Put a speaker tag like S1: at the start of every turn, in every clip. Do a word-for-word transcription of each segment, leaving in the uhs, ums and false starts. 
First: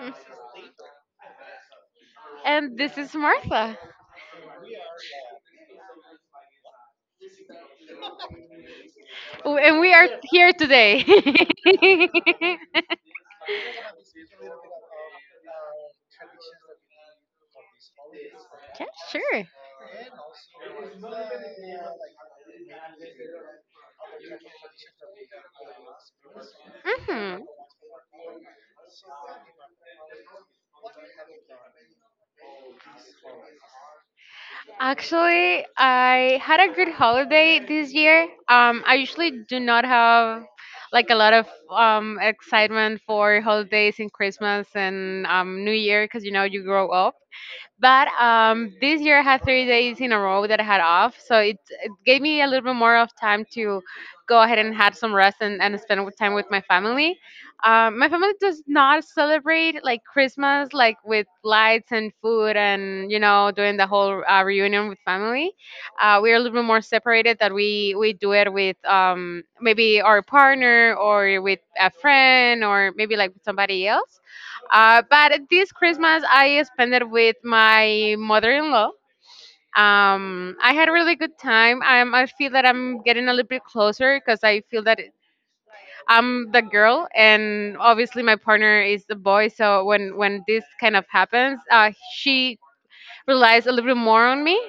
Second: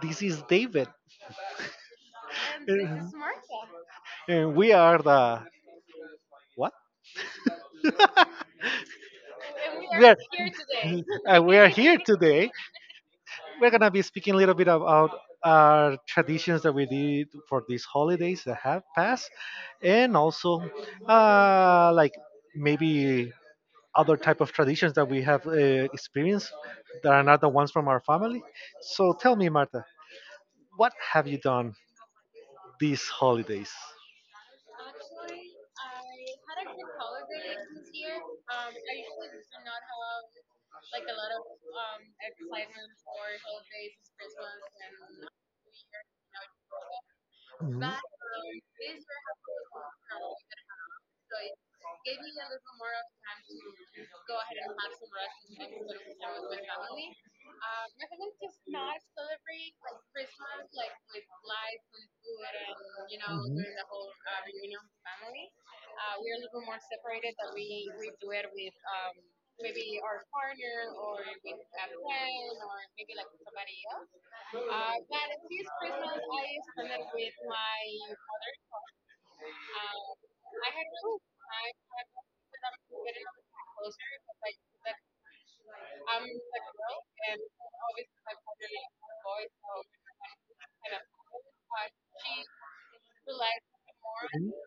S1: Mm.
S2: this is David.
S1: And this
S2: And
S1: is Martha.
S2: we are the what?
S1: Oh, and we
S2: we
S1: are here today.
S2: uh, we are here today. We're gonna be speaking a little bit about our traditions that we did for these holidays that have
S1: Yeah,
S2: passed,
S1: sure.
S2: and also uh, like maybe other type of traditions that we have uh, experienced that are
S1: Hmm.
S2: not the ones from our family. So tell me, Marta, what have you done these holidays?
S1: Actually, I had a good holiday this year. Um, I usually do not have like a lot of um, excitement for holidays and Christmas and um, New Year because you know you grow up.
S2: Mhm.
S1: But um, this year I had three days in a row that I had off, so it, it gave me a little bit more of time to go ahead and have some rest and, and spend with time with my family. Um, my family does not celebrate like Christmas like with lights and food and you know doing the
S2: Mhm.
S1: whole uh, reunion with family. Uh, we're a little bit more separated that we we do it with um, maybe our partner or with a friend or maybe like with somebody else. Uh, but this Christmas I spent it with my mother-in-law. Um, I had a really good time. I'm, I feel that I'm getting a little bit closer because I feel that it- I'm the
S2: Mhm.
S1: girl, and obviously my partner is the boy. So when when this kind of happens, uh, she relies a little bit more on me,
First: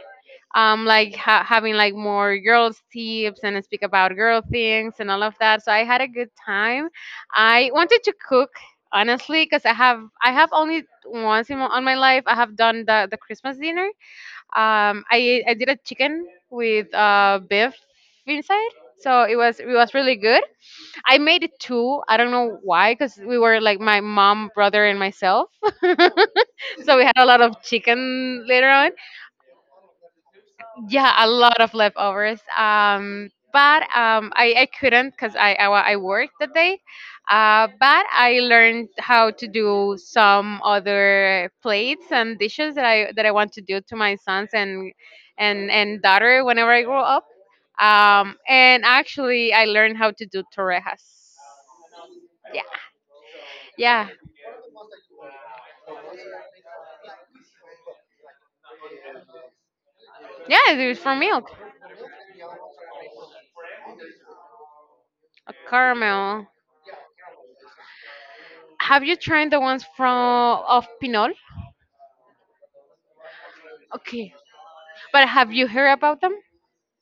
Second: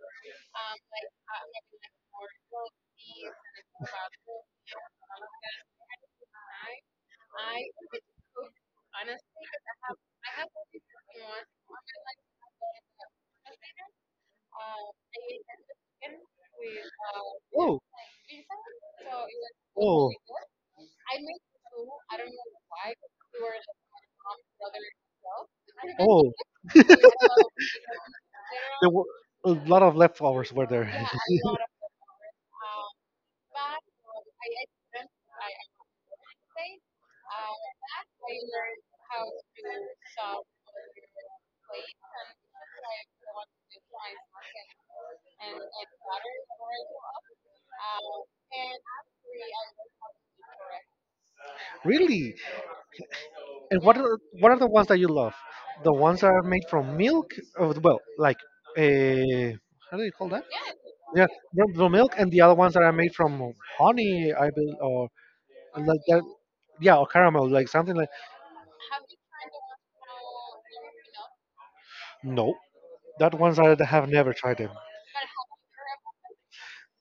S1: um, like ha- having like more girls tips and speak about girl things and all of that. So I had a good time. I wanted to cook, honestly, because i have I have only once in my, on my life I have done the, the Christmas dinner. Um i i did a chicken with uh beef
S2: Oh,
S1: inside, so it was it was
S2: oh,
S1: really good. I made it too, I don't know why, because we were like my mom, brother and myself.
S2: oh!
S1: So we had a lot of chicken later
S2: There
S1: on.
S2: were a lot of leftovers were there.
S1: Yeah, a lot of leftovers. Um but um i, I couldn't because I, I wa- I worked that day. Uh but I learned how to do some other plates and dishes that i that I want to do to my sons and and and daughter whenever I grow up. Um and Actually, I learned how to do torrejas.
S2: Really?
S1: Yeah.
S2: And what
S1: Yeah.
S2: are what are the ones that you love? The ones that are made from milk? Oh, well, like uh, how do you call that?
S1: Yeah, it was for
S2: Yeah,
S1: milk.
S2: from the milk, and the other ones that are made from honey, I believe.
S1: A
S2: And like that,
S1: caramel.
S2: yeah, or caramel, like something like
S1: Have you tried the ones from of pinol?
S2: no, that ones I have never
S1: Okay.
S2: tried them.
S1: But have you heard about them?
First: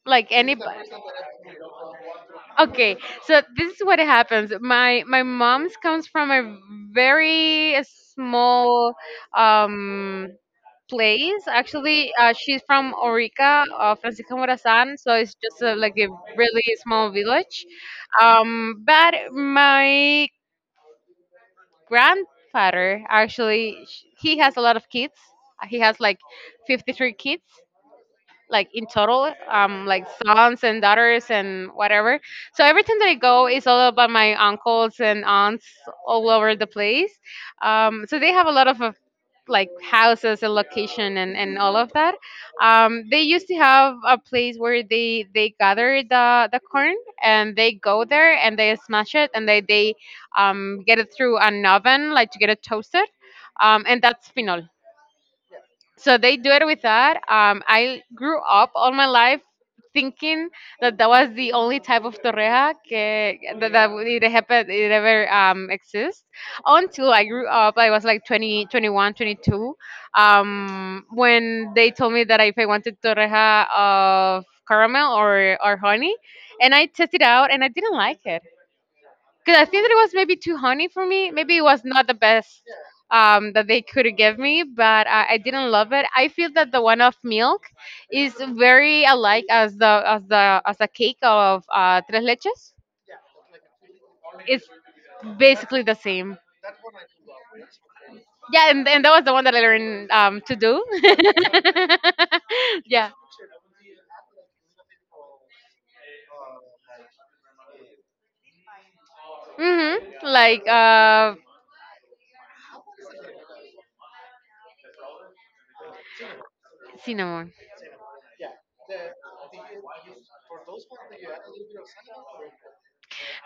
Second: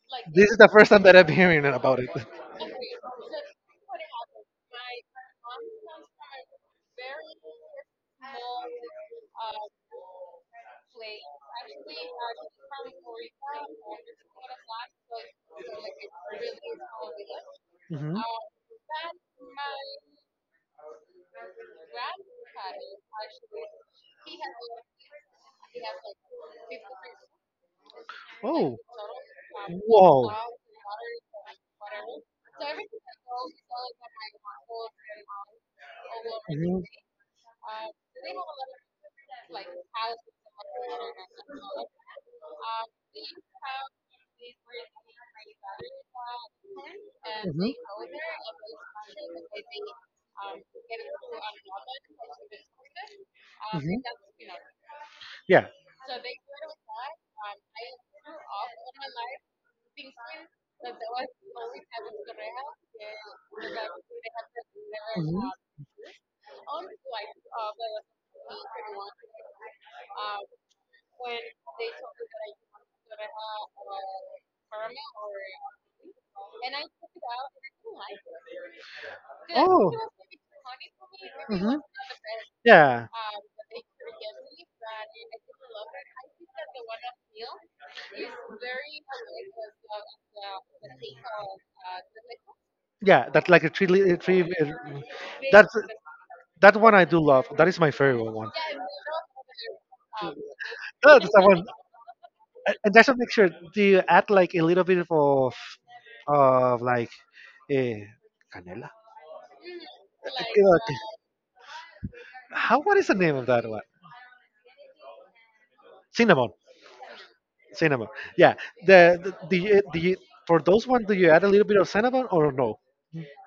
S1: like
S2: This
S1: any,
S2: is the first time that I'm hearing about it.
S1: okay. So this is what happens. My my mom's comes from a very small, um, place. Actually, uh, she's from Orica, uh, Francisco Morazan. So it's just a, like a really small village.
S2: Hmm.
S1: Um but my grandfather, actually, sh- he has a lot of kids. He has like fifty-three kids, like
S2: Oh,
S1: in total, um, like
S2: wow.
S1: sons and daughters and whatever. So every time that I go, it's all about my uncles and aunts all over the
S2: Mhm.
S1: place. Um so they have a lot of, uh, like houses and location, and, and all of that. Um they used to have a place where they they gather the the corn, and
S2: Mhm.
S1: they go there and they smash it, and they they um, get it through an oven, like to get it toasted. Um and
S2: Mhm.
S1: that's pinol.
S2: Yeah.
S1: So they do it with that. um, I grew up all my life thinking that that was the only type of torreja que, that, that it, happened, it ever
S2: Mhm.
S1: um, exists. Until I grew up, I was like twenty, twenty one, twenty two, um, when they told me that if I wanted torreja of caramel or, or honey. And I tested out and I didn't like it, because I think that
S2: Oh.
S1: it was maybe too honey for me. Maybe it
S2: Mhm.
S1: was not the best,
S2: Yeah.
S1: um, that they could give me. But I, I didn't love it. I feel that the one of milk is very alike as the as the as a cake of uh, tres leches.
S2: Yeah, that's like a tree, li- a three uh,
S1: It's
S2: that's
S1: basically the same.
S2: that one I do love. That is my favorite one.
S1: Yeah, and, and that was the one that I learned,
S2: No,
S1: um, to do.
S2: that's the one. And and that's
S1: Yeah.
S2: a mixture. Do you add like a little bit of of like eh, canela?
S1: Mhm.
S2: Eh,
S1: Like,
S2: like-
S1: uh,
S2: how? What is the name of that one? Cinnamon.
S1: cinnamon.
S2: Cinnamon. Yeah. The, the do you do you for those one do you add a little bit of cinnamon or no?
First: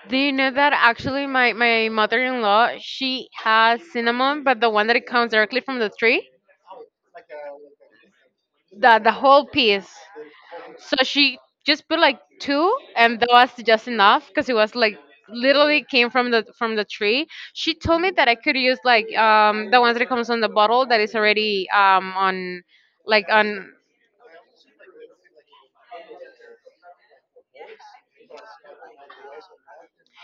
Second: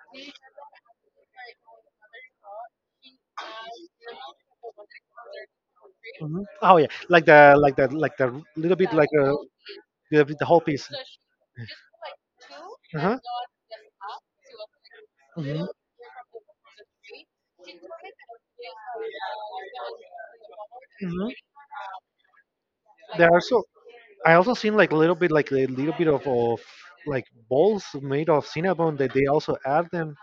S1: Do you know that, actually, my, my mother-in-law, she has cinnamon, but the one that it comes directly from the tree,
S2: Mhm. Oh yeah, like the like the like the little bit
S1: the the
S2: like a
S1: whole piece.
S2: little bit the whole piece.
S1: So she just put like two,
S2: Uh-huh.
S1: and that was just enough because it was like
S2: Hmm.
S1: literally came from the from the tree. She told me that I could use like, um, the ones that comes on the bottle that is
S2: Hmm.
S1: already, um, on like
S2: There are so
S1: on.
S2: I also seen like a little bit like a little bit of, of like balls made of cinnamon that they also add them.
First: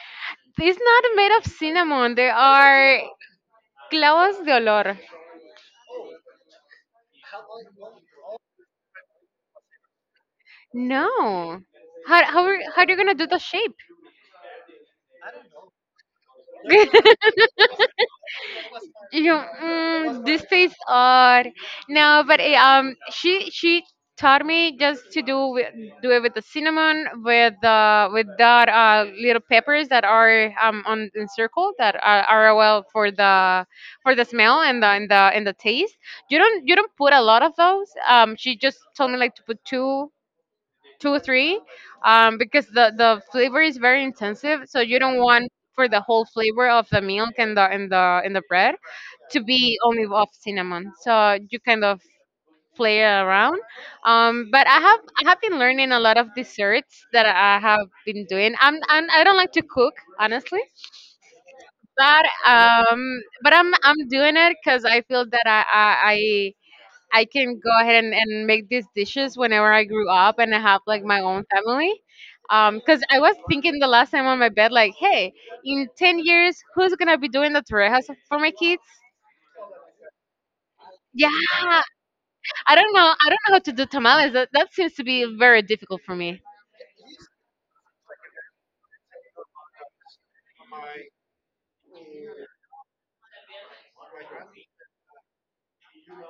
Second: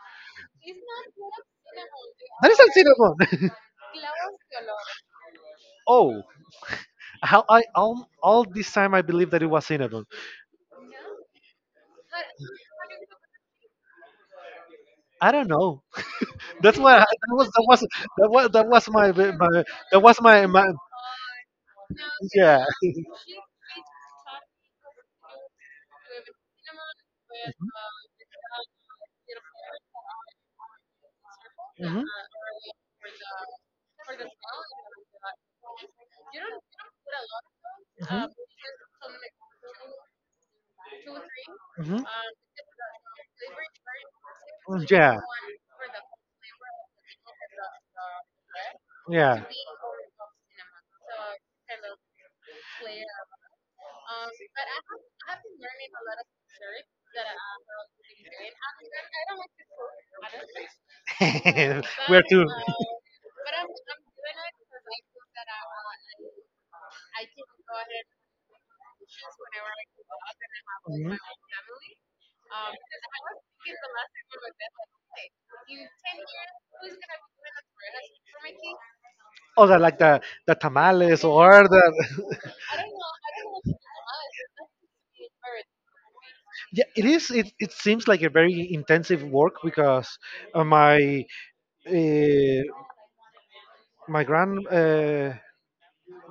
S1: It's not made of cinnamon. They
S2: That is not
S1: are
S2: cinnamon.
S1: clavos de olor.
S2: Oh, how I all, all this time I believe that it was cinnamon.
S1: No. How how are, how are you gonna do the shape?
S2: I don't know. That's why I- that was that was that was that was my
S1: you
S2: my that was
S1: mm, these
S2: my, my
S1: things are. No, but eh,
S2: yeah.
S1: um she she taught me just to do with, do it with the cinnamon with uh with that uh little peppers that are, um, on in circle that
S2: Mhm.
S1: are, are well for the for the smell and the and the and the taste. You don't you don't put a lot of those.
S2: Hmm.
S1: Um, she just told me like to put two, two or three,
S2: Hmm.
S1: um, because the the flavor is very intensive. So you don't
S2: Yeah.
S1: want for the whole flavor of the milk and the and the and the bread to
S2: Yeah.
S1: be only of cinnamon. So you kind of play around. Um, but I have I have been learning a lot of desserts that I have been doing. I'm, I'm, I don't like to cook, honestly,
S2: Where
S1: but
S2: to?
S1: um, but I'm I'm doing it because I feel that I I. I I can go ahead and, and make these dishes whenever I grew up and I have like
S2: Mhm.
S1: my own family. Because I was thinking the last time on my bed, like, hey, in ten years, who's going to be doing the torrejas for my kids?
S2: Oh, the like the the tamales
S1: Yeah,
S2: or the
S1: I don't know. I don't know how to do tamales. That, that seems to be very difficult for me.
S2: yeah. It is. It, it seems like a very intensive work because uh, my uh, my grand uh,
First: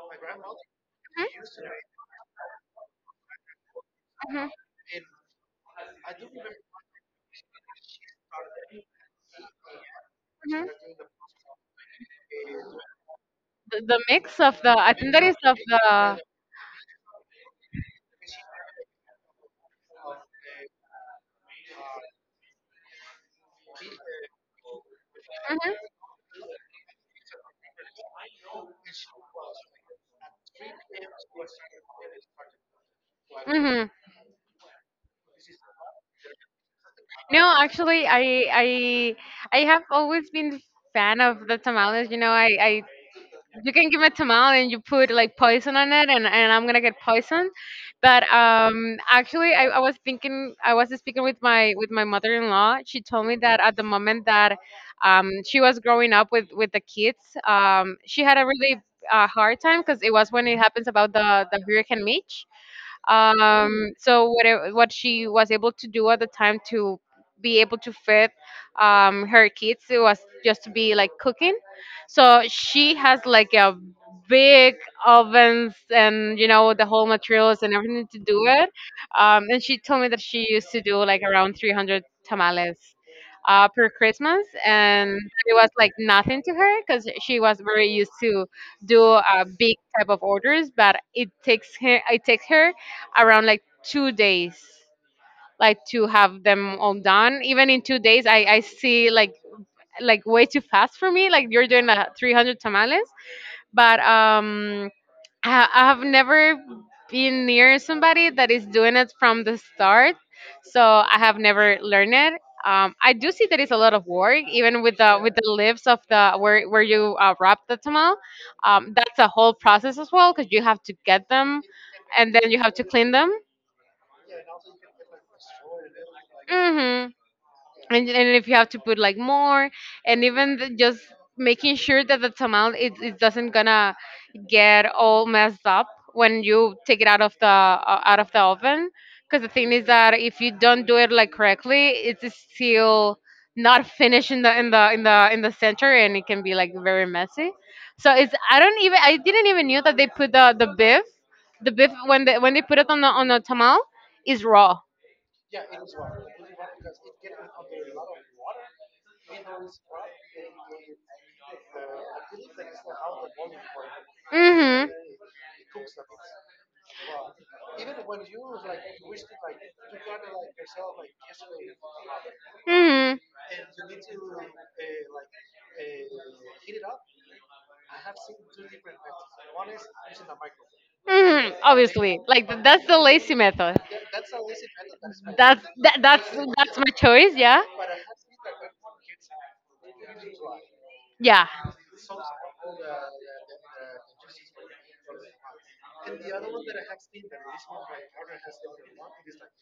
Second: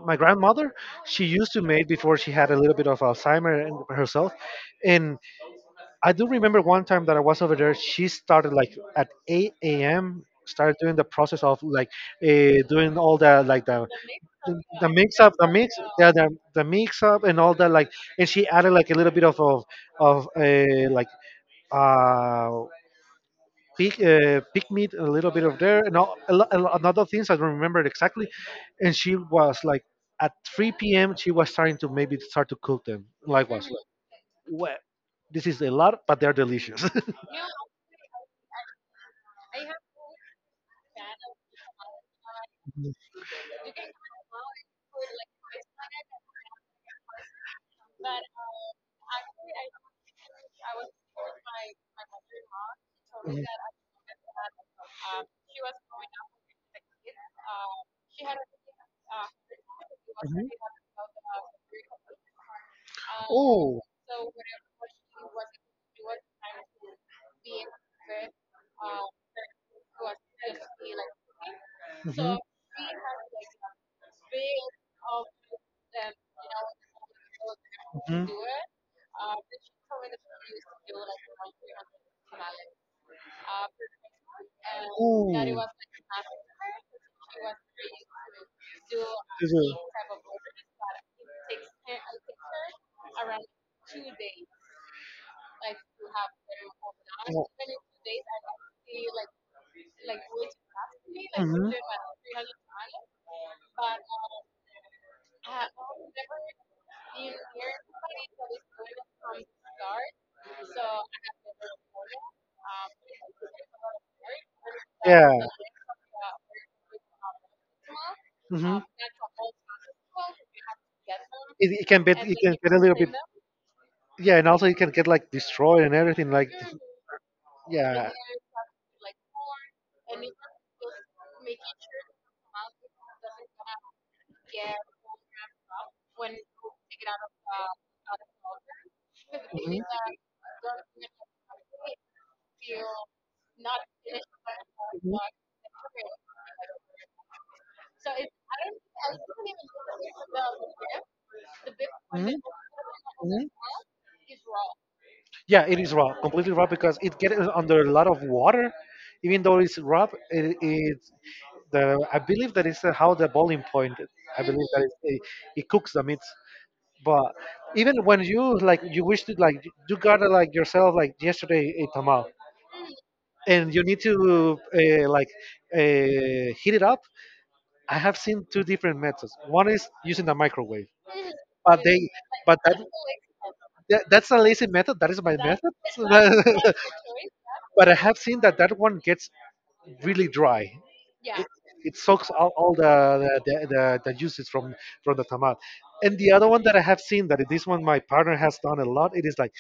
S2: my grandmother she used to make before she had a little bit of alzheimer and- herself
S1: Mhm, mhm,
S2: and I do remember one time that I was over there she started like at eight a.m.
S1: mhm.
S2: started doing the process of like uh, doing all the like
S1: The,
S2: the
S1: the mix of the,
S2: the
S1: I think
S2: mix
S1: that
S2: up
S1: is
S2: the
S1: of
S2: mix yeah
S1: the.
S2: the, the mix up and all that like and she added like a little bit of of, of uh, like uh pig, uh, pig meat, a little bit of
S1: Mhm,
S2: there, and all, a, lo- a, lo- another things I don't remember it exactly. And she was like at three p m. she was starting to maybe start to cook them. Likewise, like,
S1: mhm.
S2: well, this is a lot, but they're delicious.
S1: No, actually, I I I have always been fan of the tamales. You know, I I you can give me a tamal and you put like poison on it, and, and I'm gonna get poisoned. But um actually, I, I was thinking, I was speaking with my with my mother-in-law. She told me that at the moment that, um, she was growing up with with the kids, um, she had a really, uh, hard time, because it was when it happens about the the hurricane Mitch. Um
S2: Oh.
S1: so what it- what she was able to do at the time to be able to feed, um, her kids, it was just to be like cooking. So she has like a big ovens, and you know the whole materials and everything to
S2: Mhm,
S1: do it. Um and she told me that she used to do like around three hundred tamales, uh, per Christmas, and
S2: mhm.
S1: it was like nothing to her because she was
S2: Ooh.
S1: very used to do, uh, big type of orders. But it takes her, it takes her around like two days, like to have them all done. Even in two days, i, I see like like way too fast for me, like you're
S2: 就是我，嗯yeah,
S1: doing the three hundred tamales. But um I, I have never been near somebody that is doing it from the start. So I have never learned it. Um, I do see that it's a lot of work, even with the with the lips of the, where where you, uh, wrap the tamal.
S2: hmm
S1: Um, that's a whole process as well, because you have to get them,
S2: it, it can be
S1: and
S2: it
S1: then
S2: can
S1: you
S2: get
S1: have
S2: a
S1: to
S2: little bit
S1: clean them.
S2: yeah, and also it can get like destroyed and everything like
S1: Mhm. And,
S2: yeah,
S1: and if you have to put like more, and even the, just making sure that the tamal, it, it doesn't gonna get all messed up when you take it out of the uh, out of the oven. Because the thing
S2: mhm,
S1: is that if you don't do it like correctly, it's still not finished in the in the in
S2: Mhm.
S1: the in the center, and it can be like very messy. So it's, i don't even I didn't even knew that they put the the beef, the beef when they
S2: Mhm.
S1: when they put it on the on the
S2: Mhm.
S1: tamal, is raw.
S2: Yeah, it is raw, completely raw because it gets under a lot of water. Even though it's raw, it, it the I believe that is how the boiling point. I believe
S1: Mm-hmm.
S2: that hmm it, it cooks the meat. But even when you like, you wish to like, you got to like yourself like yesterday a tamal,
S1: Hmm.
S2: and you need to uh, like uh, heat it up. I have seen two different methods. One is using the microwave,
S1: Hmm.
S2: but they,
S1: Obviously, like,
S2: but
S1: th-
S2: that,
S1: that's the lazy method.
S2: that that's a lazy method. That is my
S1: That's
S2: method.
S1: that, that's that's my choice. Yeah.
S2: But I have seen that that one gets really dry.
S1: Yeah.
S2: It, it soaks all, all the, the, the, the juices from, from the tomato. And the other one that I have seen that this one my partner has done a lot, it is like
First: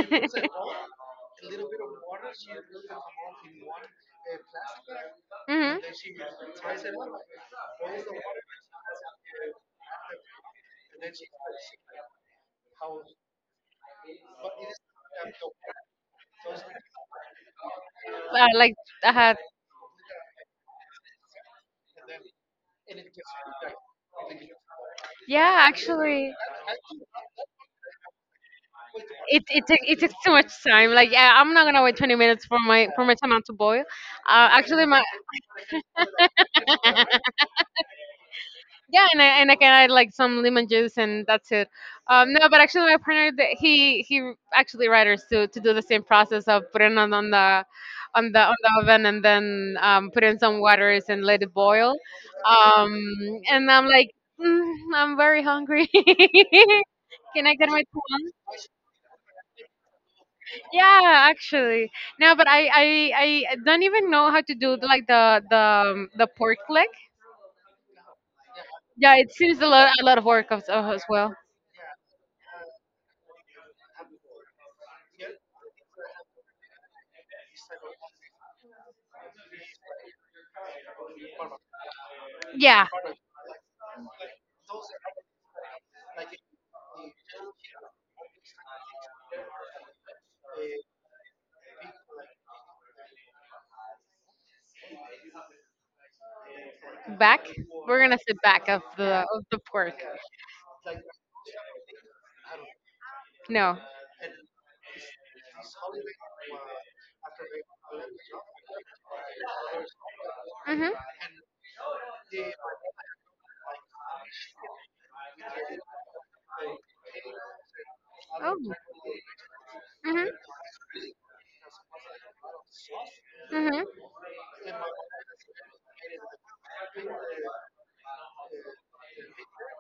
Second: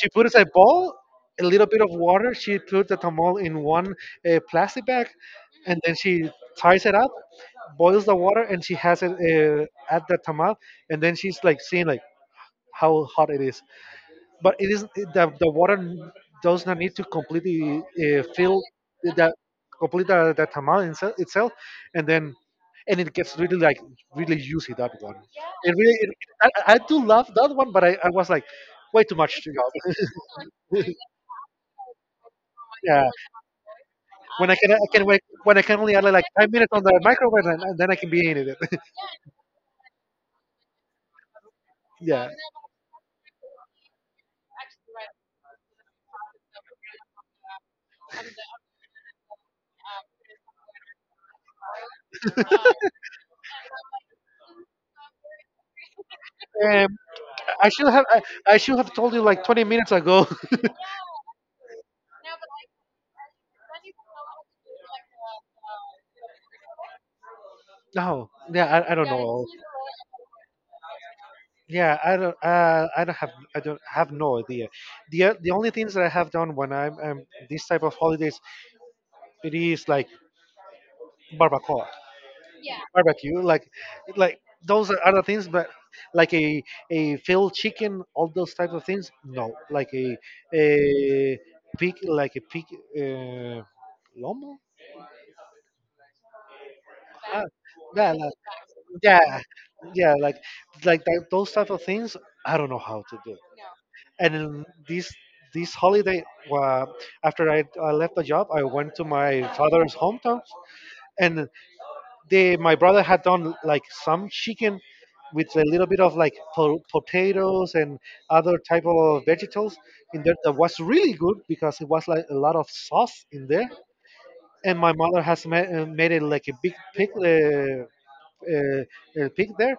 S2: she puts a bowl, a little bit of water, she puts the tamal in one uh, plastic bag,
S1: Hmm.
S2: and then she ties it up, boils the water, and she has it uh, at the tamal, and then she's like seeing like how hot it is but it is the, the water does not need to completely uh,
S1: Uh,
S2: fill
S1: like,
S2: that
S1: uh,
S2: complete the, that tamal inse- itself and then and it gets really like really juicy that one.
S1: yeah,
S2: It really it,
S1: actually,
S2: I, I I do love that one but i, I was like way too much
S1: it
S2: to
S1: it take, it takes too much
S2: go.
S1: time. Like, yeah, I'm not gonna wait twenty minutes for my for
S2: Yeah,
S1: my tomato to boil.
S2: when
S1: Uh,
S2: i can i
S1: actually, my
S2: can wait when i can only add like five minutes on the microwave, and, and then I can be in it.
S1: Yeah, and I, and I can add like some lemon juice and that's it.
S2: Yeah.
S1: Um, no, but actually, my partner, th- he he actually writers to to do the same process of putting it on the on the on the oven and then, um, put in some waters and let it boil. Um, and I'm like, mm, I'm very hungry.
S2: Um,
S1: Can I get
S2: I
S1: my
S2: should have I,
S1: tomato?
S2: I should have told you like twenty minutes ago.
S1: Yeah, actually. No, but, I, I I don't even know how to do the, like the the um, the pork leg.
S2: No, yeah, I, I don't
S1: Yeah, it
S2: know.
S1: seems a lot, a lot of work as, uh, as well.
S2: Yeah, I don't uh, I don't have I don't have no idea. The the only things that I have done when I'm, I this type of holidays it is like barbacoa.
S1: Yeah.
S2: Barbecue, like like those are other things, but like a a filled chicken, all those types of things. No, like a a pig, like a pig, uh, lomo. Ah,
S1: Back. We're
S2: yeah,
S1: gonna say
S2: like,
S1: back of the
S2: yeah,
S1: of the pork.
S2: yeah, like like that, those type of things. I don't know how to do.
S1: No.
S2: And in this this holiday, uh, after I, I left the job, I went to my father's hometown,
S1: Mm-hmm.
S2: and the my brother had done like some chicken with a little bit of like po- potatoes and
S1: Oh.
S2: other type of vegetables in
S1: Mm-hmm.
S2: there that was really good because it was like a lot of sauce in there
S1: Mm-hmm.
S2: and my mother has made, made it like a big pig uh, uh, a pig there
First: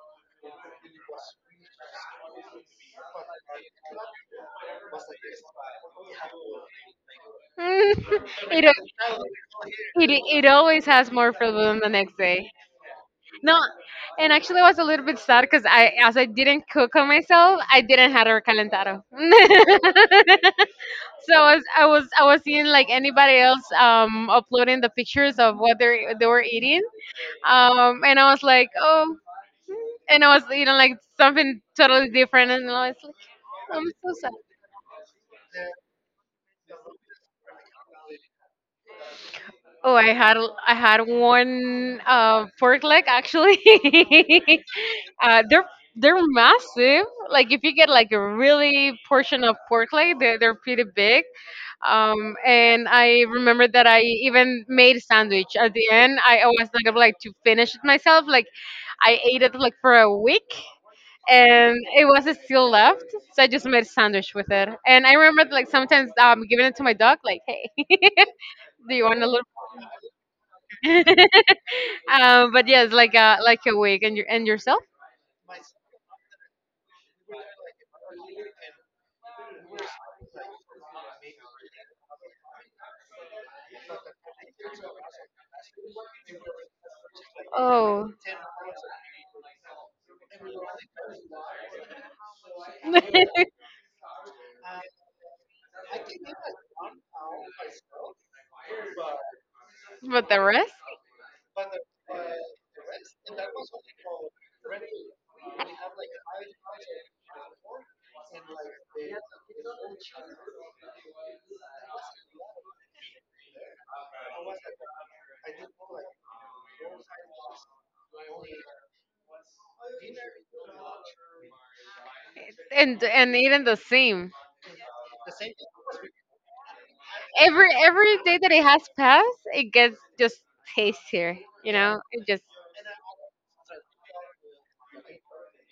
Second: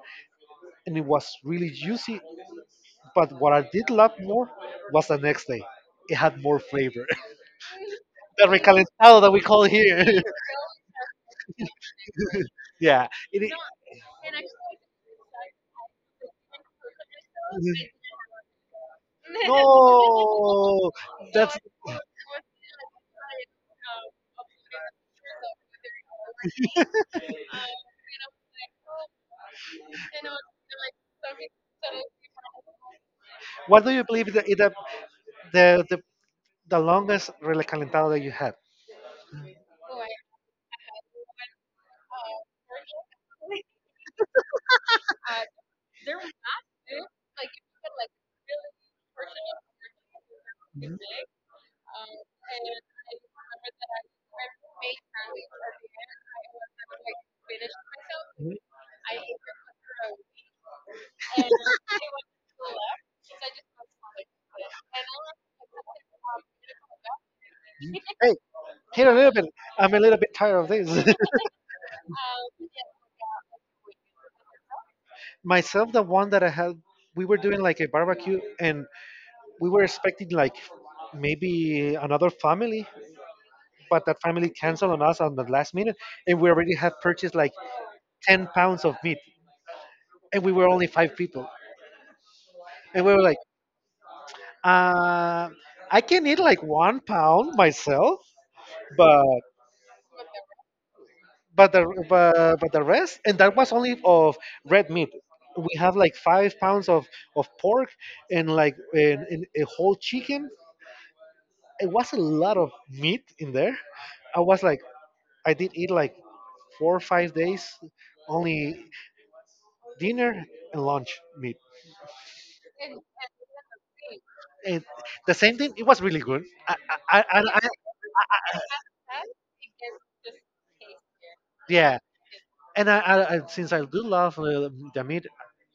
S2: and it was really juicy but what I did love more was the next day it had more flavor.
S1: Mm,
S2: The
S1: it, al-
S2: recalentado that we call here.
S1: it, it always has more for them the next day.
S2: Yeah it,
S1: No, and actually, I was a little bit sad because I, as I didn't cook on myself, I didn't have a recalentado. So
S2: no,
S1: I
S2: that's
S1: was, I was, I was seeing like anybody else um, uploading the pictures of what they they were eating, um, and I was like, oh, and I was eating like something totally different, and I was like,
S2: what
S1: I'm
S2: do you
S1: so
S2: believe
S1: sad.
S2: is the is the the, the, the longest recalentado that you had?
S1: Oh, I had, I had one uh, pork leg actually. Uh, they're they're massive. Like if you get like a really portion of pork leg, they're they're pretty
S2: Mhm,
S1: big. Um, and I remember that I even made a sandwich at the end. I always like I'm, like to finish it myself. Like
S2: mhm,
S1: I ate it like for a week, and it was still left. So I just made a sandwich with it. And I remember like sometimes um giving it to my dog. Like, hey,
S2: mhm. Hey,
S1: do you
S2: here a
S1: want a
S2: little
S1: little?
S2: bit. I'm a little bit tired of this.
S1: Um, but yes, like a like a week and your and yourself.
S2: Myself, the one that I had, we were doing like a barbecue, and we were expecting like maybe another family, but that family canceled on us on the last minute, and we already had purchased like
S1: Oh.
S2: ten pounds of meat, and we were only five people, and we were like, uh, I can eat like one pound myself. but
S1: But the rest,
S2: but the but, but the rest and that was only of red meat we have like five pounds of of pork and like and, and a whole chicken. It was a lot of meat in there. I was like i did eat like four or five days only dinner and lunch meat
S1: and and even the same.
S2: and the same thing. It was really good i i, I, I
S1: Every every day that it has passed, it gets just tastier, you
S2: yeah
S1: know? It just
S2: and I, I, I since I do love uh, the meat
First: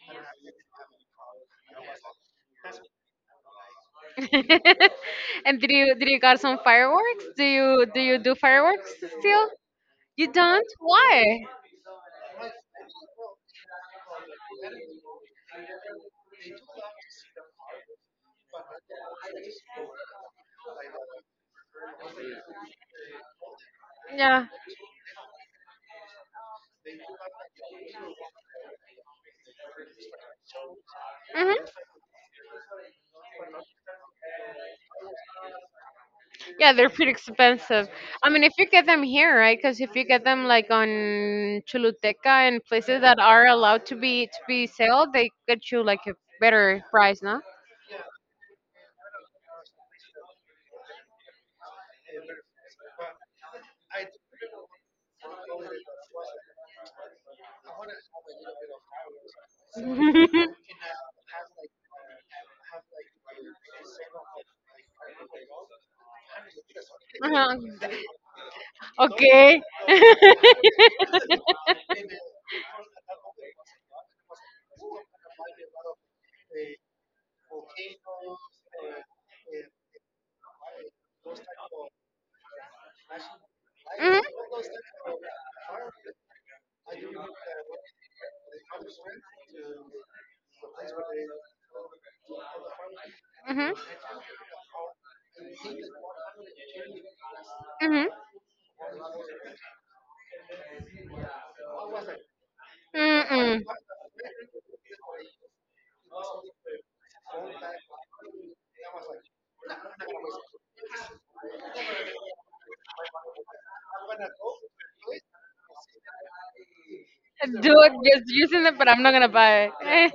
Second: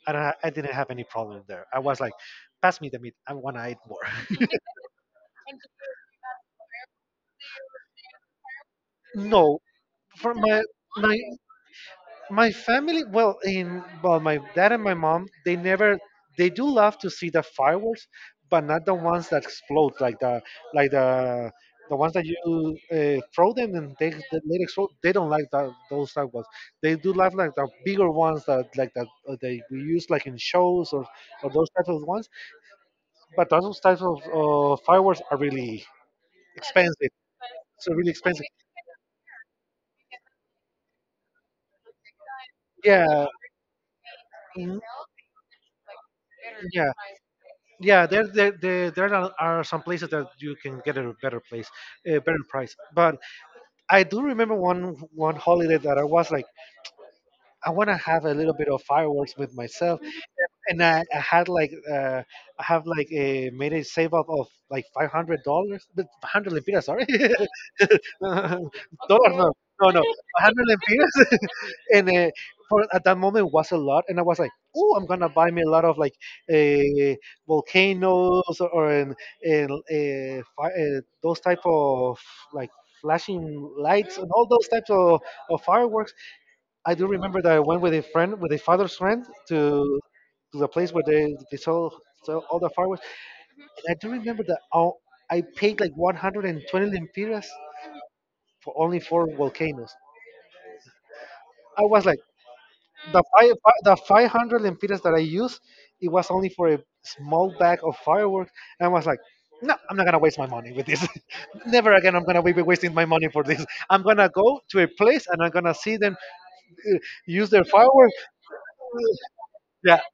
S2: I, don't- I didn't have any problem there. I was like pass me the meat I want to eat more.
S1: And did you did you got some fireworks? Do you do you do fireworks still?
S2: No,
S1: You
S2: for my
S1: don't?
S2: my
S1: Why?
S2: my family. Well, in well, my dad and my mom, they never they do love to see the fireworks, but not the ones that explode, like the like the the ones that you uh, throw them and they they
S1: Yeah.
S2: they explode. They don't like that those type ones. They do love like the bigger ones that like that uh, they we use like in shows or or
S1: Mhm.
S2: those types of ones. But those types of uh, fireworks are really
S1: Yeah, they're
S2: expensive.
S1: pretty expensive.
S2: So really
S1: I mean,
S2: expensive.
S1: if you get them here, right? Because if you get them like on Choluteca and places that
S2: Yeah.
S1: are allowed to be to be
S2: Mhm.
S1: sold, they get you like a better
S2: Yeah,
S1: price, no?
S2: yeah, there, there, there, there are are some places that you can get a better place, a better price. But I do remember one one holiday that I was like, I want to have a little bit of fireworks with myself, and I, I had like, uh, I have like a made a save up of like five hundred dollars, but hundred lempiras, sorry,
S1: Uh-huh.
S2: dollars, no,
S1: Okay.
S2: no, no, hundred and uh, for at that moment was a lot, and I was like, "Oh, I'm gonna buy me a lot of like uh, volcanoes or an, an, uh, fi- uh, those type of like flashing lights
S1: Mhm.
S2: and all those types of, of fireworks." I do remember that I went with a friend, with a father's friend, to to the place where they, they sell, sell all the fireworks,
S1: Mhm.
S2: and I do remember that I, I paid like one hundred twenty lempiras
S1: Mm-hmm.
S2: for only four volcanoes. I was like, the five,
S1: Mm-mm.
S2: the five hundred lempiras that I used, it was only for a small bag of fireworks. And I was like, no, I'm not gonna waste my money with this. Never again. I'm gonna be wasting my money for this. I'm gonna go to a place and I'm gonna see them uh, use
S1: Dude,
S2: their fireworks.
S1: just using it, but I'm not
S2: Uh,
S1: gonna buy it.
S2: Yeah,
S1: Eh,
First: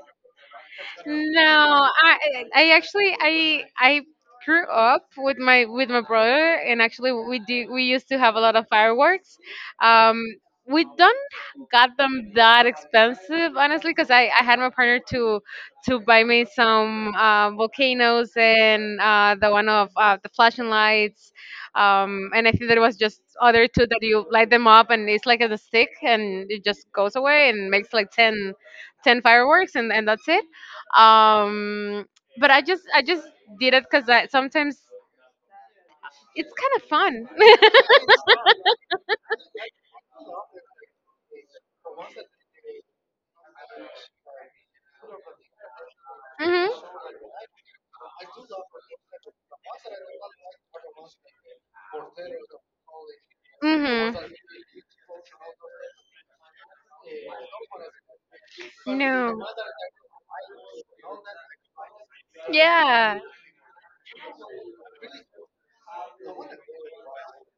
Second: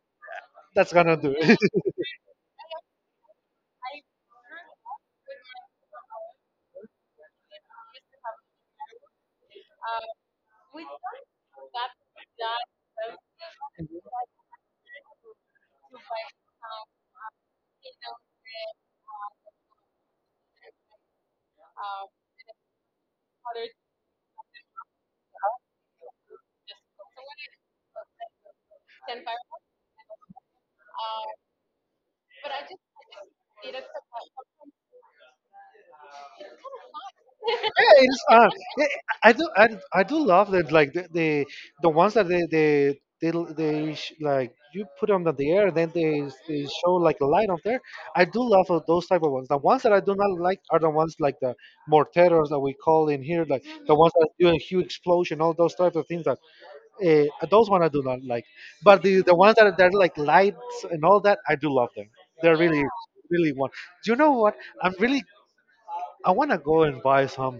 S2: that's gonna do.
S1: No, I, I actually, I, I grew up with my with my brother, and actually, we did. We used to have a lot of fireworks. Um, we don't got them that expensive, honestly, because I, I had my partner to to buy me some uh, volcanoes and uh, the one of uh, the flashing lights, um, and I think there was just other two that you light them up and it's like a stick and it just goes away and makes like ten ten fireworks, and, and that's it. Um, but I just I just did it because sometimes it's kind of fun.
S2: Yeah, it's fun. Yeah, I do, I, I do love that. Like the the, the ones that they they they, they sh- like you put on the air, and then they they
S1: Mhm.
S2: show like a light on there. I do love of those type of ones. The ones that I do not like are the ones like the morteros that we call in here, like the ones
S1: Mhm.
S2: that do a huge explosion, all those types of things that, uh, those one I do not like. But the the
S1: No.
S2: ones that are, that are like lights and all that, I do love them. They're really,
S1: Yeah.
S2: really one. Do you know what? I'm really I want to go and buy some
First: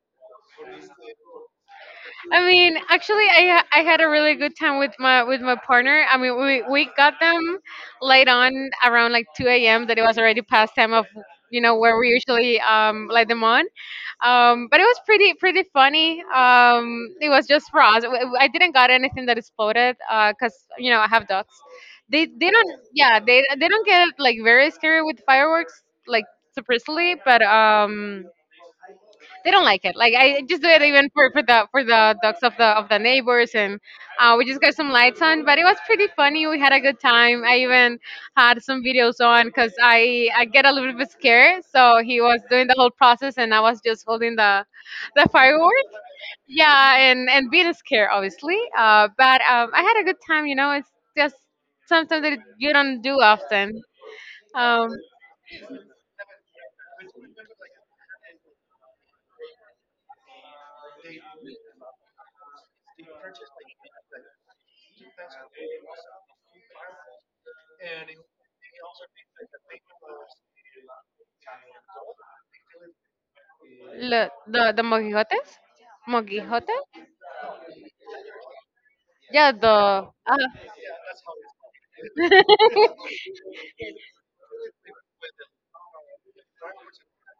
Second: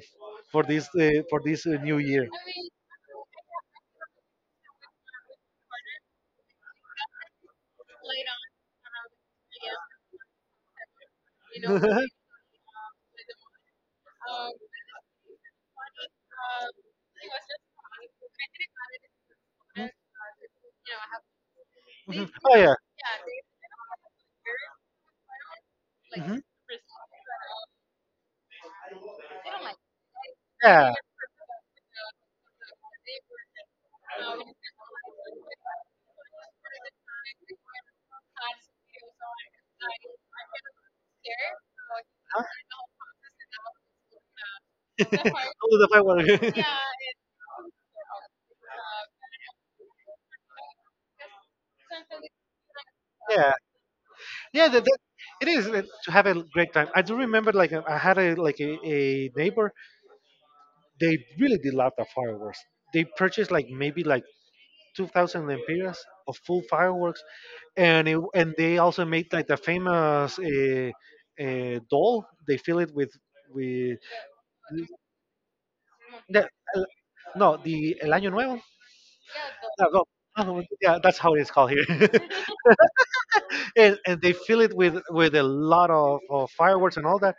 S2: for this uh, for this uh, new year.
S1: I mean, actually I ha- I had a really good time with my with my partner. I mean, we we got them late on around like two a m, that it was already past time of, you know, where we usually um light them on. Um but it was pretty pretty funny. Um it was just for us. W- I didn't got anything that exploded, uh 'cause cause you know, I have dogs. They
S2: Mhm.
S1: they
S2: Oh,
S1: don't,
S2: yeah.
S1: yeah, they they don't get like very scary with fireworks like
S2: Mhm.
S1: super easily, but um they don't like it. Like I just do it
S2: Yeah.
S1: even for, for the for the dogs of the of the neighbors, and uh, we just got some lights on. But it was pretty funny. We had a good time. I even had some videos on because I I get a little bit scared. So he was
S2: Huh?
S1: doing the whole process, and I was just holding the the firework.
S2: Only the five water- yeah.
S1: Yeah, and and being scared, obviously. Uh, but um, I had a good time. You know, it's just something that you don't do often.
S2: Yeah. That,
S1: Um,
S2: that, it is uh, to have a great time. I do remember like, uh, I had a, like, a, a neighbor. They really did love the fireworks. They purchased like, maybe like two thousand lempiras of full fireworks, and it, and they also made like the famous, uh, uh, doll. They fill it with with
S1: Lo- the the mojijotes?
S2: the,
S1: Mojijote?
S2: uh, no the El Año Nuevo.
S1: Yeah, the,
S2: Ah, no,
S1: ah.
S2: ah, no, yeah, that's how it's called here, and, and they fill it with with a lot of, of fireworks and all that.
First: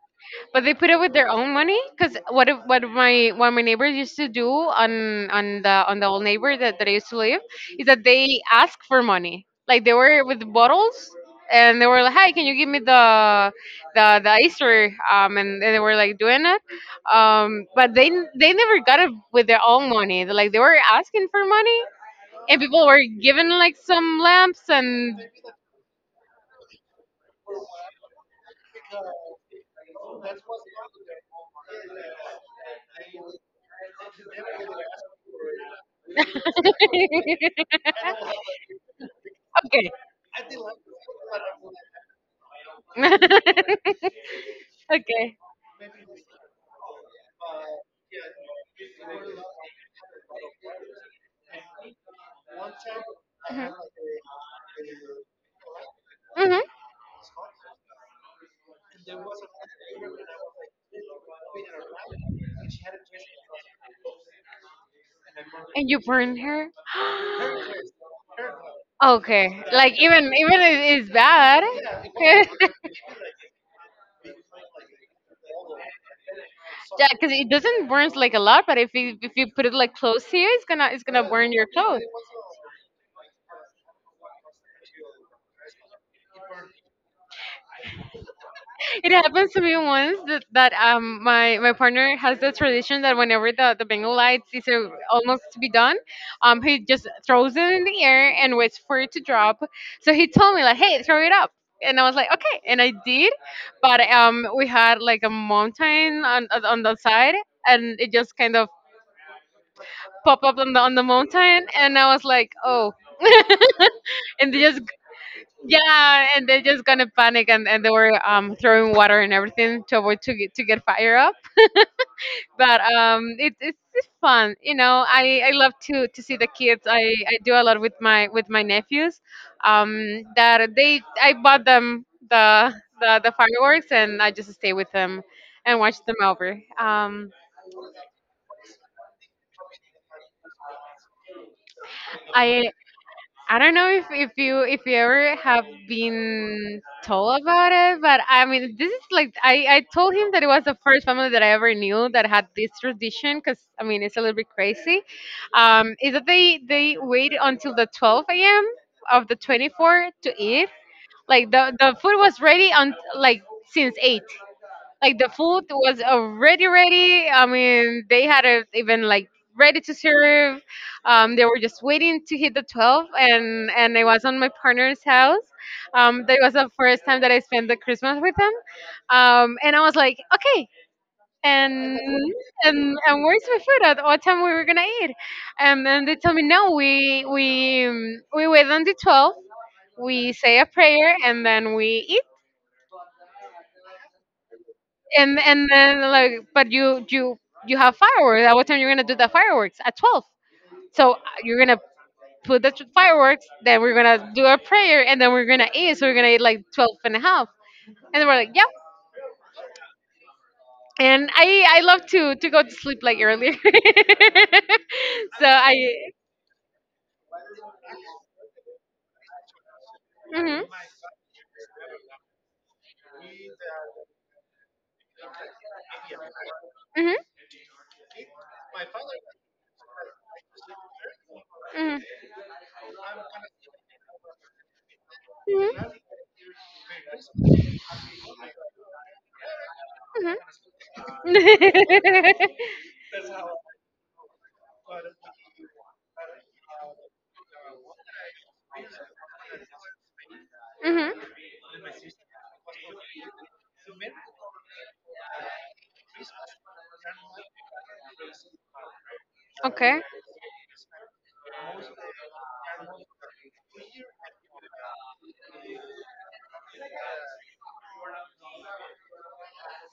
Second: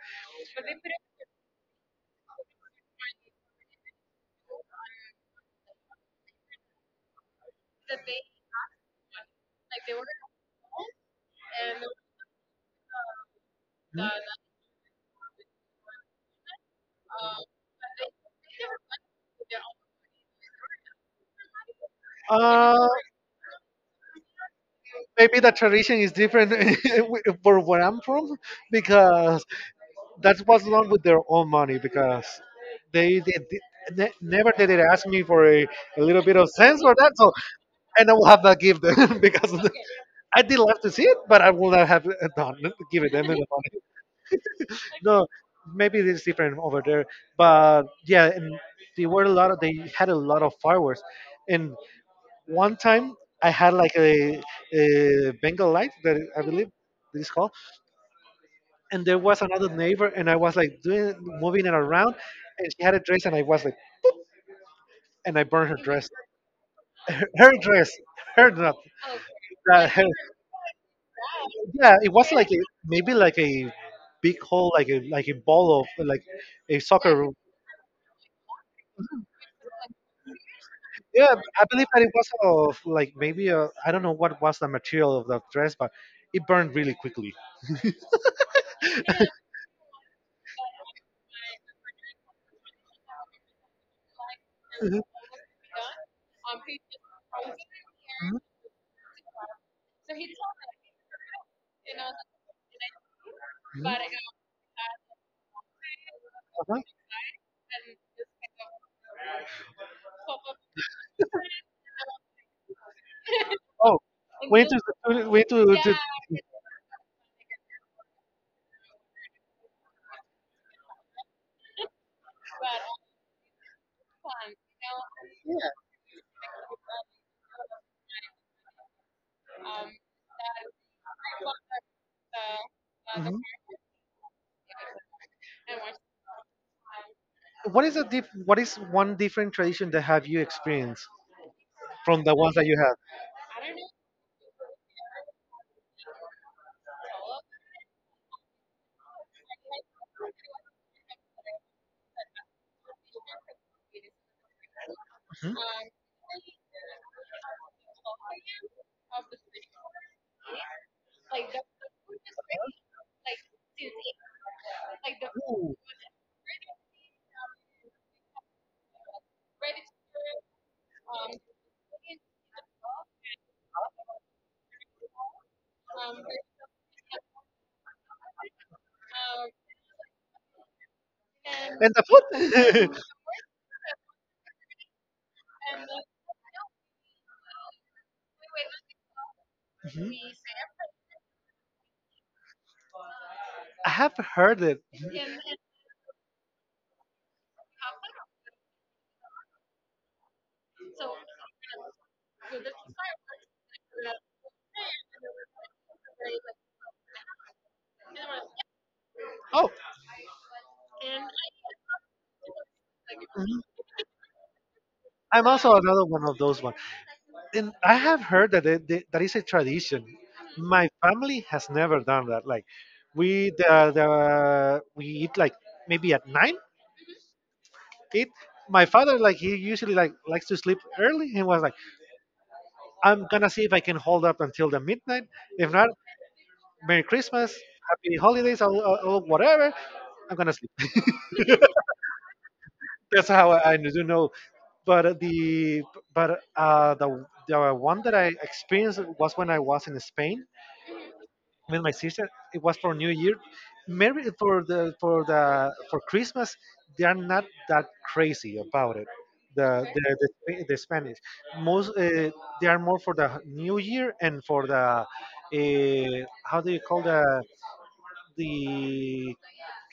S1: But they put it with their own money, because what if, what if my what my neighbors used to do on on the on the old neighbor that, that I used to live is that they ask for money. Like they were with bottles, and they were like, "Hi, can you give me the
S2: Mhm.
S1: the the Easter?" Um, and, and they were like doing it, um, but they they never got it with their own money. They- Like they were asking for money, and
S2: Uh,
S1: people were given like some lamps and
S2: Maybe the tradition is different for where I'm from, because that was done with their own money, because they, they, did- ne- never did it ask me for a, a little bit of sense or that. So, and I will have that give them because of the-
S1: okay,
S2: I did love to see it, but I would not have, uh, done given them the money. No,
S1: okay.
S2: maybe it's different over there, but yeah, and they were a lot of they had a lot of fireworks, and one time I had like a, a Bengal light that I
S1: Hmm.
S2: believe this call, and there was another neighbor, and I was like, doing, moving it around, and she had a dress, and I was like, and I burned her
S1: And you
S2: dress,
S1: burn her?
S2: her, her dress her, not
S1: Okay.
S2: that
S1: Like
S2: her,
S1: even even it is bad.
S2: yeah, it was
S1: Yeah,
S2: like a, maybe like a big hole, like a like a ball of like a soccer
S1: because
S2: room.
S1: it doesn't burn like a lot, but if you if you put it like close to you, it's gonna it's gonna
S2: Yeah,
S1: burn
S2: I
S1: your
S2: believe that
S1: clothes.
S2: it was of, like, maybe I i don't know what was the material of that dress, but it burned really quickly.
S1: It happens to me once that, that um my my partner has the tradition that whenever the, the Bengal lights is uh,
S2: Mhm,
S1: almost to be done, um he just throws it in the air
S2: mhm,
S1: and waits for it to drop. So he told me like, hey, throw it up, and I was like, okay, and I did,
S2: mhm,
S1: but um we had like a mountain on on
S2: uh-huh.
S1: on the side, and it just kind of pop up on the on the mountain, and I was like, oh,
S2: Oh,
S1: and
S2: we
S1: they
S2: need
S1: just
S2: to we need to, to
S1: yeah, and they just gonna panic, and, and they were um throwing water and everything to avoid to get to get fire up, but um, it, it's it's fun. You know, I, I
S2: yeah.
S1: love to to see the kids. I, I do a lot with my with my nephews. Um, that they I bought them the the, the
S2: Mhm.
S1: fireworks and I just stay with them and watch them over. Um,
S2: What is a diff- What is one different tradition that have you experienced from the ones that
S1: I
S2: you have?
S1: I don't know if, if you if you ever have been told about it, but I mean this is like I, I told him that it was the first family that I ever knew that had this tradition because I mean it's a little bit crazy.
S2: Mhm.
S1: Um, is that they they wait until the twelve a m of the twenty-four to eat? Like the the food was ready on like since eight. Like the food
S2: Ooh.
S1: was already ready. I mean, they had it even like ready to serve. Um, they were just waiting to hit the twelve, and and I was on my partner's house. Um, that was the first time that I spent the Christmas with them. Um, and I was like, okay.
S2: And
S1: And,
S2: the food.
S1: and and where's my food? At what time we were gonna eat? And then they told me, no, we we um, we wait on the twelve.
S2: Mhm.
S1: We say a prayer and then we eat.
S2: I have heard it.
S1: and and then, like, but you you you have fireworks? At what time you're gonna do the fireworks? At twelve? So uh, you're gonna put the tr- fireworks, then we're gonna do a prayer, and then we're gonna eat, so we're gonna eat like twelve and a half. And then we're like, yeah.
S2: Oh.
S1: And i i love to to go to sleep like earlier. So
S2: I'm also another
S1: I...
S2: one of those ones. And I have heard that it, that that is a tradition.
S1: Hmm.
S2: My family has never done that. Like we the, the we eat like maybe at nine.
S1: Hmm.
S2: Eat. My father, like, he usually like likes to sleep early. He was like, I'm gonna see if I can hold up until the midnight.
S1: Hmm.
S2: If not, Merry Christmas, Happy
S1: Hmm.
S2: Holidays, or, or, or whatever. I'm gonna sleep.
S1: Mhm.
S2: That's how I do know. But the but uh, the the one that I experienced was when I was in Spain
S1: Mhm.
S2: with my sister. It was for New Year. Maybe for the for the for Christmas, they are not that crazy about it. The
S1: Okay.
S2: the, the, Sp- the Spanish, most, uh, they are more for the New Year and for the, uh, how do you call the the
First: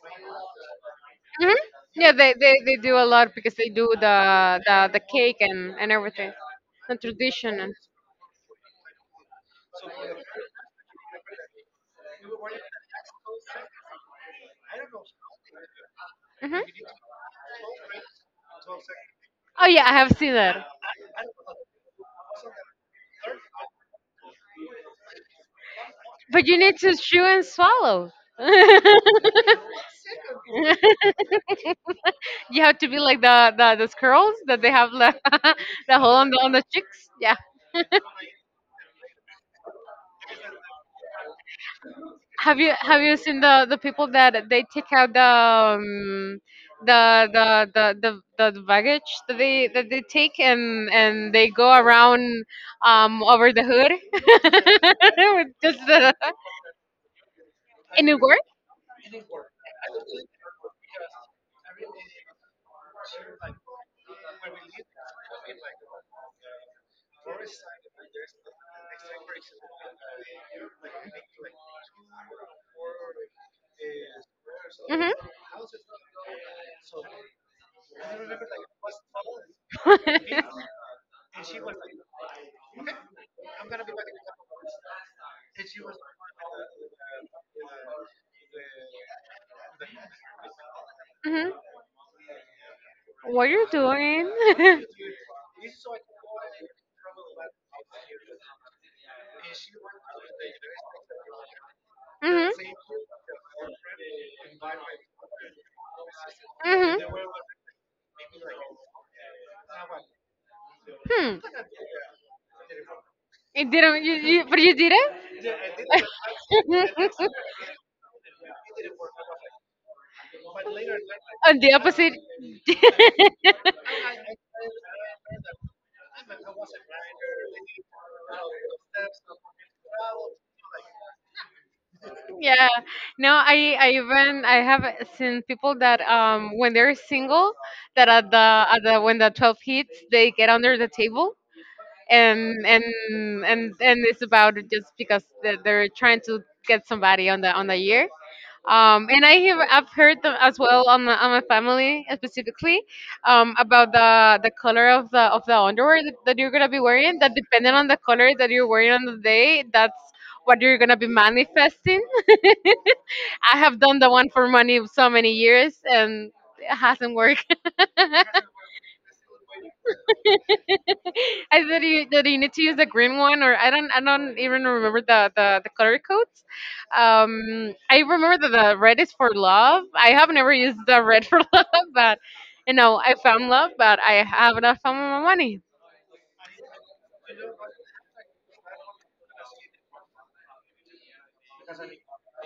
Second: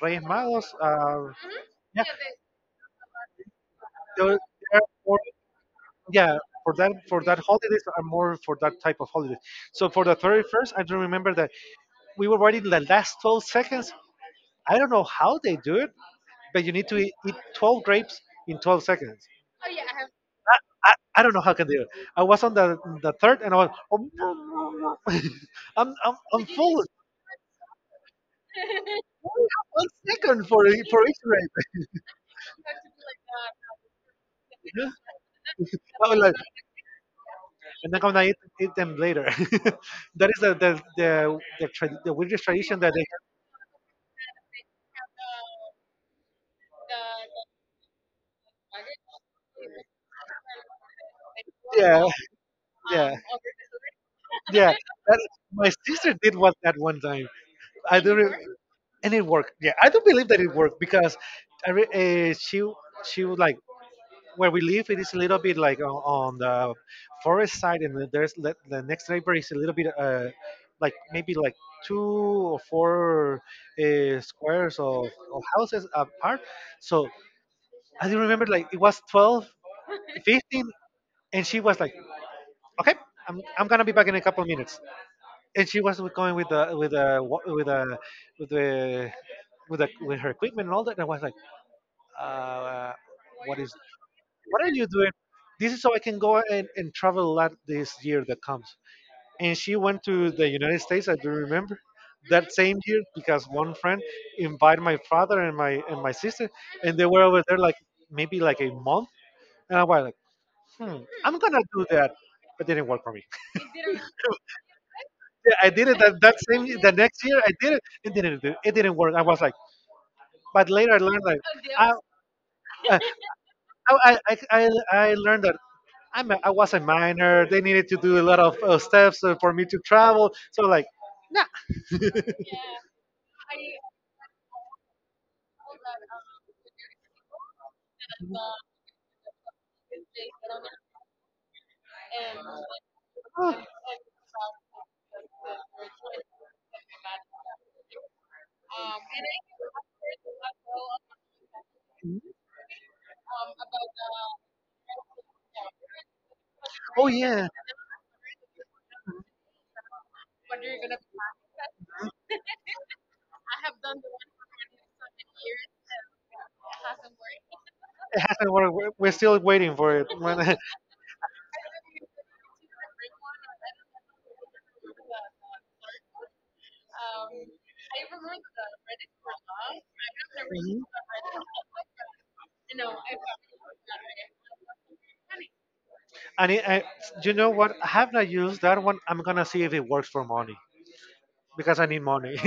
S2: Reyes Magos? Uh,
S1: Mhm.
S2: yeah,
S1: Yeah, they, they, they do a lot because they do
S2: they're,
S1: the
S2: they're
S1: the, the
S2: more,
S1: cake, and, and everything,
S2: yeah. For that,
S1: the
S2: for that
S1: tradition and.
S2: holidays are more for that type of holidays. So for the thirty-first, I do remember that we were waiting the last twelve seconds. I don't know how they do it,
S1: Mhm.
S2: but you need to eat, eat twelve grapes in twelve seconds.
S1: Oh yeah, I have seen
S2: I,
S1: that.
S2: I, I don't know how can they do it. I was on the the third, and I was, I'm, I'm,
S1: But
S2: I'm
S1: you need
S2: full.
S1: to chew and swallow.
S2: I only have one second for, e- for each grape.
S1: You have to be like the the, the squirrels that they have the, the
S2: I
S1: hole
S2: was
S1: on
S2: like,
S1: the on the cheeks. Yeah.
S2: and then I'm gonna eat, eat them later. That is the the the, the, tra- the weirdest
S1: Have you
S2: tradition that
S1: have
S2: they
S1: you seen the the people that they take out the, um, the, the the the the baggage that they that they take, and and they go
S2: have. Yeah,
S1: around
S2: yeah,
S1: um over the hood
S2: yeah. That,
S1: with
S2: my
S1: just
S2: sister
S1: the,
S2: did what that one time. I
S1: in New
S2: do. And it worked. Yeah, I don't believe that it worked because I re- uh, she she would like, where we live. It is a little
S1: York?
S2: bit like on, on the forest side, and then there's the, the next neighbor is a little bit, uh like maybe like two or four, uh, squares of,
S1: Hmm.
S2: of houses apart. So I do remember like it was twelve fifteen, and she was like, okay. I'm, I'm gonna be back in a couple of minutes, and she was going with the with the wa- with the with the with, the, with her equipment and all that. And I was like,
S1: Hmm.
S2: uh,
S1: What
S2: what
S1: you
S2: is
S1: doing?
S2: what are you doing? This is so I can go and, and travel a lot this year that comes. And she went to the United States, I do remember that same year, because one friend invited my father and my and my sister,
S1: Hmm.
S2: and they were
S1: Hmm.
S2: over there like, maybe like a month, and I was like, hmm,
S1: Hmm.
S2: I'm gonna do that, but didn't work for me.
S1: It didn't, you, you, but you did
S2: Yeah, I did it that, that same, the next
S1: it.
S2: year I did it, it didn't do- it didn't work, I was like, but later I learned, like,
S1: On the
S2: I,
S1: opposite.
S2: I, I, I, I I learned that I'm a, I was a minor. They needed to do a lot of, uh, steps, uh, for me to travel. So like, nah.
S1: Yeah. No, i i even I have seen people that um when they're single, that at the at the when the twelve hits, they get under the table, and and
S2: Oh,
S1: and and it's about it just because they're they're trying to get somebody on the on the year. Um, and I have I've heard them as well on my, on my family, uh, specifically, um, about the the color of the of the underwear that, that you're gonna be
S2: oh
S1: wearing. That,
S2: yeah,
S1: depending on the color that you're wearing on the day, that's what you're gonna be manifesting. I have done the one for money so many years and it hasn't worked.
S2: it hasn't worked. We're we're still waiting for it. When,
S1: I thought you, that you need to use the green one, or I don't, I don't even remember the the, the color codes. Um, I remember that the red is for love. I have never used
S2: Mhm.
S1: the red for love, but you know, I found love, but I have not found my money.
S2: and it, I, you know what? I have not used that one. I'm gonna see if it works for money because I need money.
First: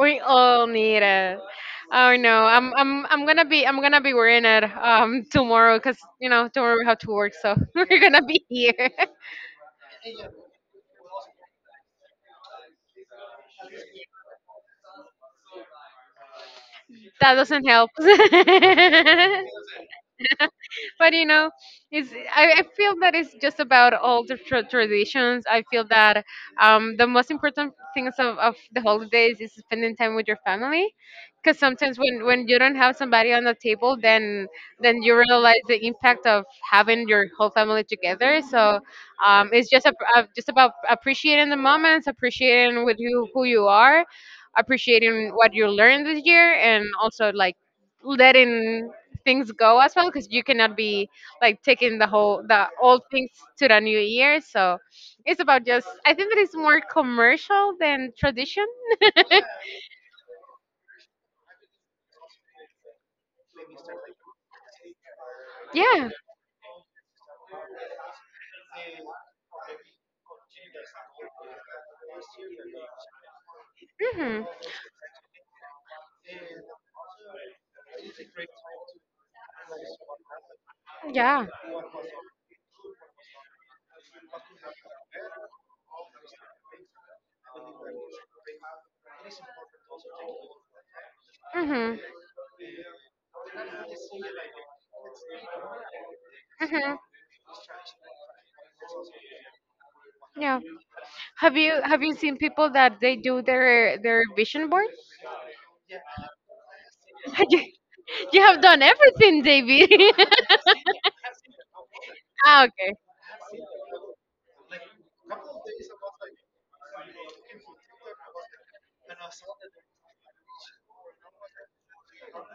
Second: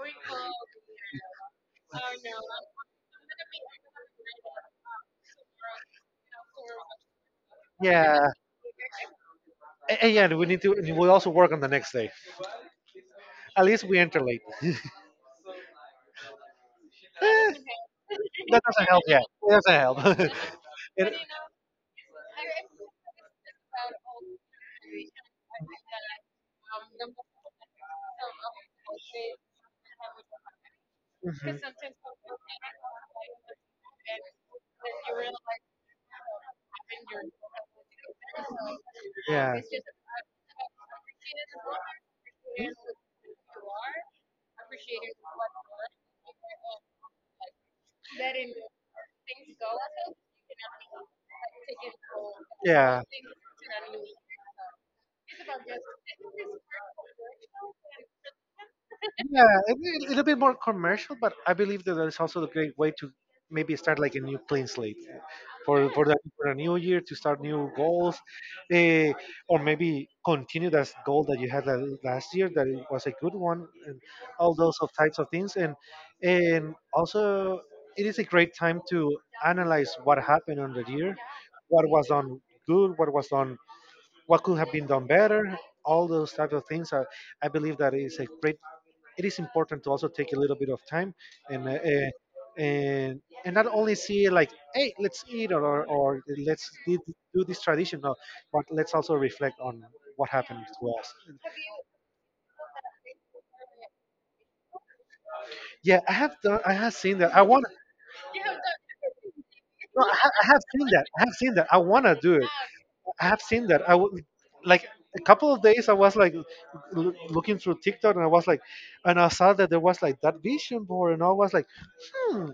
S1: We all need it. Oh no, I'm I'm I'm gonna be I'm gonna be wearing it um tomorrow because you know tomorrow we have to work, so we're gonna
S2: Yeah.
S1: be here.
S2: A- and yeah, we need to. We also work on the next day. At least we enter late.
S1: That
S2: Eh,
S1: doesn't help.
S2: that doesn't help yet. That doesn't help.
S1: But
S2: It-
S1: you know, it's, I, I feel that it's just about all the tra- traditions. I feel that, um, the most important things of, of the holidays is spending time with your family.
S2: Mhm.
S1: Because sometimes when, when you don't have somebody on the table, then then you realize the impact of having your whole family together. So um, it's just a, a, just about appreciating the moments, appreciating with you who you are, appreciating what you learned this year, and also like letting things go as well because you cannot be like taking the whole the
S2: Yeah.
S1: old things to the new year. So it's about just, I think that it's more
S2: Yeah.
S1: commercial than tradition.
S2: Yeah, it, it, it'll be more commercial, but I believe that there's also a great way to maybe start like a new clean slate for for
S1: Yeah.
S2: that for a new year, to start new goals, eh, or maybe continue that goal that you had la- last year, that it was a good one, and
S1: Hmm.
S2: all those of types of things, and and also it is a great time to analyze what happened on the year,
S1: Yeah.
S2: what was done good, what was done what could have been done better, all those type of things. I, I believe that is a great. It is important to also take a little bit of time and uh,
S1: Hmm.
S2: uh, and and not only see it like, hey, let's eat, or or, or let's
S1: Hmm.
S2: do, do this tradition, no, but let's also reflect on what
S1: Yeah.
S2: happened to us.
S1: Have you have you seen people that they do their their vision board?
S2: Yeah, I have done. I have seen that. I
S1: you,
S2: want.
S1: you have done everything, David.
S2: No, I, ha- I have seen that. I have seen that. I want to do it.
S1: Ah, okay.
S2: I have seen that. I w- like, a couple of days, I was like, l- looking through TikTok, and I was like, and I saw that there was like that vision board, and I was like, hmm,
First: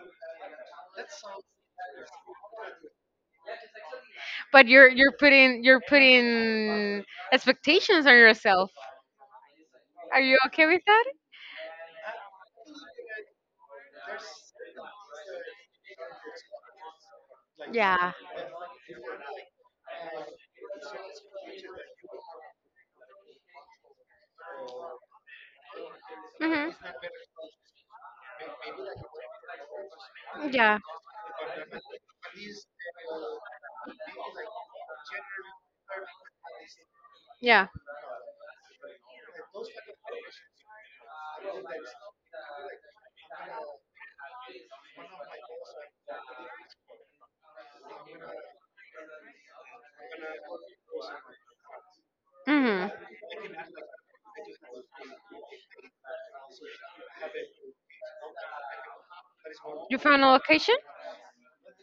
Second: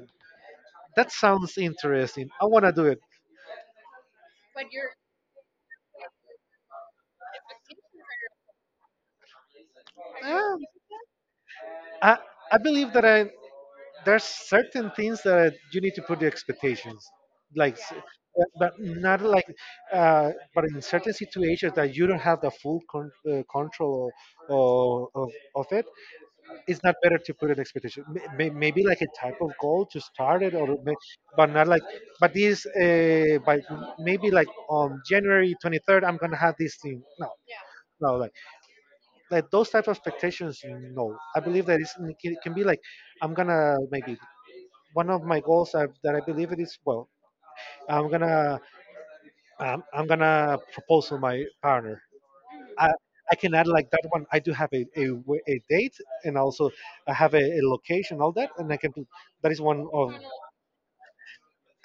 S2: that sounds interesting. I want to do it.
S1: But you're you're putting you're putting expectations on yourself. Are you
S2: Eh,
S1: okay with that?
S2: I, I believe that I there's certain things that you need to put the expectations, like s-
S1: Yeah.
S2: uh, but not, like, uh, but in certain situations that you don't have the full con- uh, control of, of, of it.
S1: Mhm.
S2: It's not better to put an expectation. May- may- maybe like a type of goal to start it, or
S1: Yeah.
S2: may- but not like, but this, uh, by maybe like, on January twenty-third I'm gonna have this thing, no.
S1: Yeah.
S2: No, like like those type of expectations. No, I believe that it's, it can it can be like, I'm gonna, maybe one of my goals I that I believe it is, well, i'm gonna um, i'm gonna propose to my partner. i
S1: Mhm.
S2: i can add like that one. I do have a, a, w- a date, and also I have a, a location, all that, and I can put that is one
S1: You
S2: of.
S1: found a location?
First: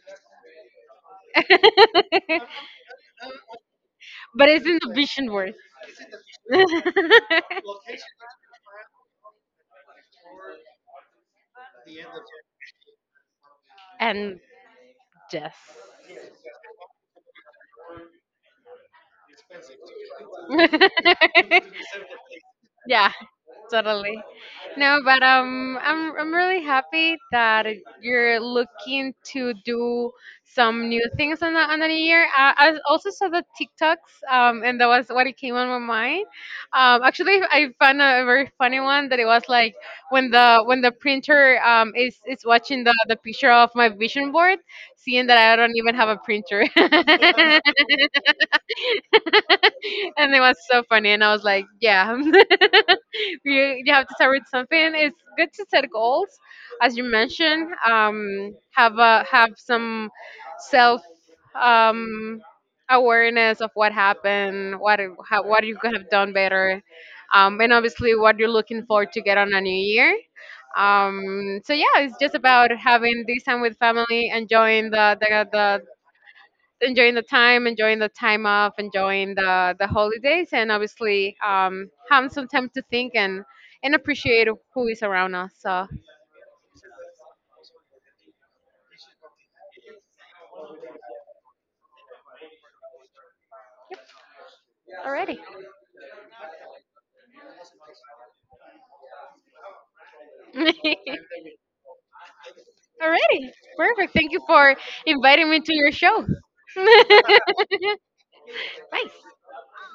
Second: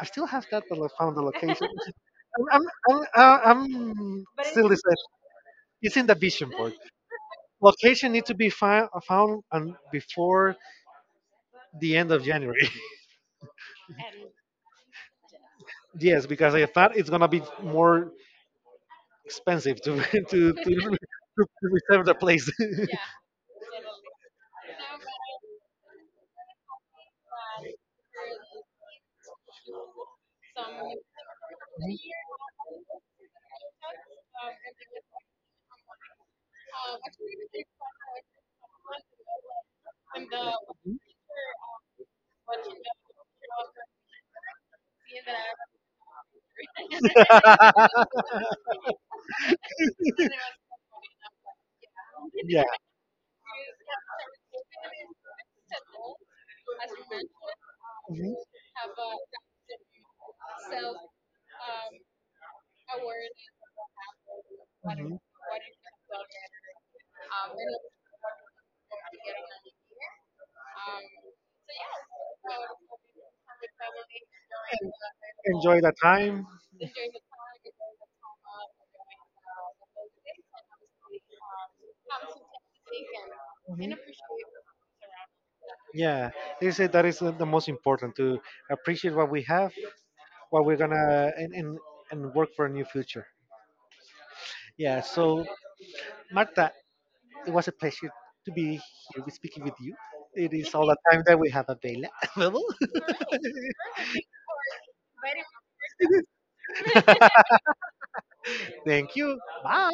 S2: I still have that, but I found the location. I'm
S1: But
S2: I'm I'm, uh, I'm But it's-
S1: it's
S2: still
S1: in
S2: this.
S1: the vision worth?
S2: It's in the vision board. Location need to be fi- found on before the end of January.
S1: And yes.
S2: Yes, because if not, it's gonna be more expensive to to, to reserve the place.
S1: Yeah. Totally. No, but um, I'm I'm really happy that you're looking to do some new things on the on the new year. I, I also saw the TikToks, um, and that was what it came on my mind. Um, actually, I found a very funny one that it was like when the when the printer um is is watching the the picture of my vision board, seeing that I don't even have a printer, and it was so funny, and I was like, yeah.
S2: Yeah.
S1: you, you have to start with something. It's good to set goals, as you mentioned.
S2: Mhm. Mhm.
S1: Um, have a, have some self, um, awareness of what happened, what how, what you could have done better, um, and obviously what you're looking for to get on a new year. Um, so yeah, it's just about having this time with family, enjoying
S2: En-
S1: the the, the
S2: Enjoy the time.
S1: enjoying the time, enjoying the time off, enjoying the the holidays, and obviously um, having some time to think and and
S2: Mhm.
S1: appreciate who is around us. So,
S2: Yeah, they say that is the the most important to appreciate what we have, what we're gonna and and, and work for a new future. Yeah,
S1: already.
S2: so Marta, it was a pleasure to be here with, speaking with you. It is all the
S1: Already.
S2: time that we have avail- available.
S1: Perfect. Thank you for inviting me to your show. Nice.
S2: Thank you. Bye.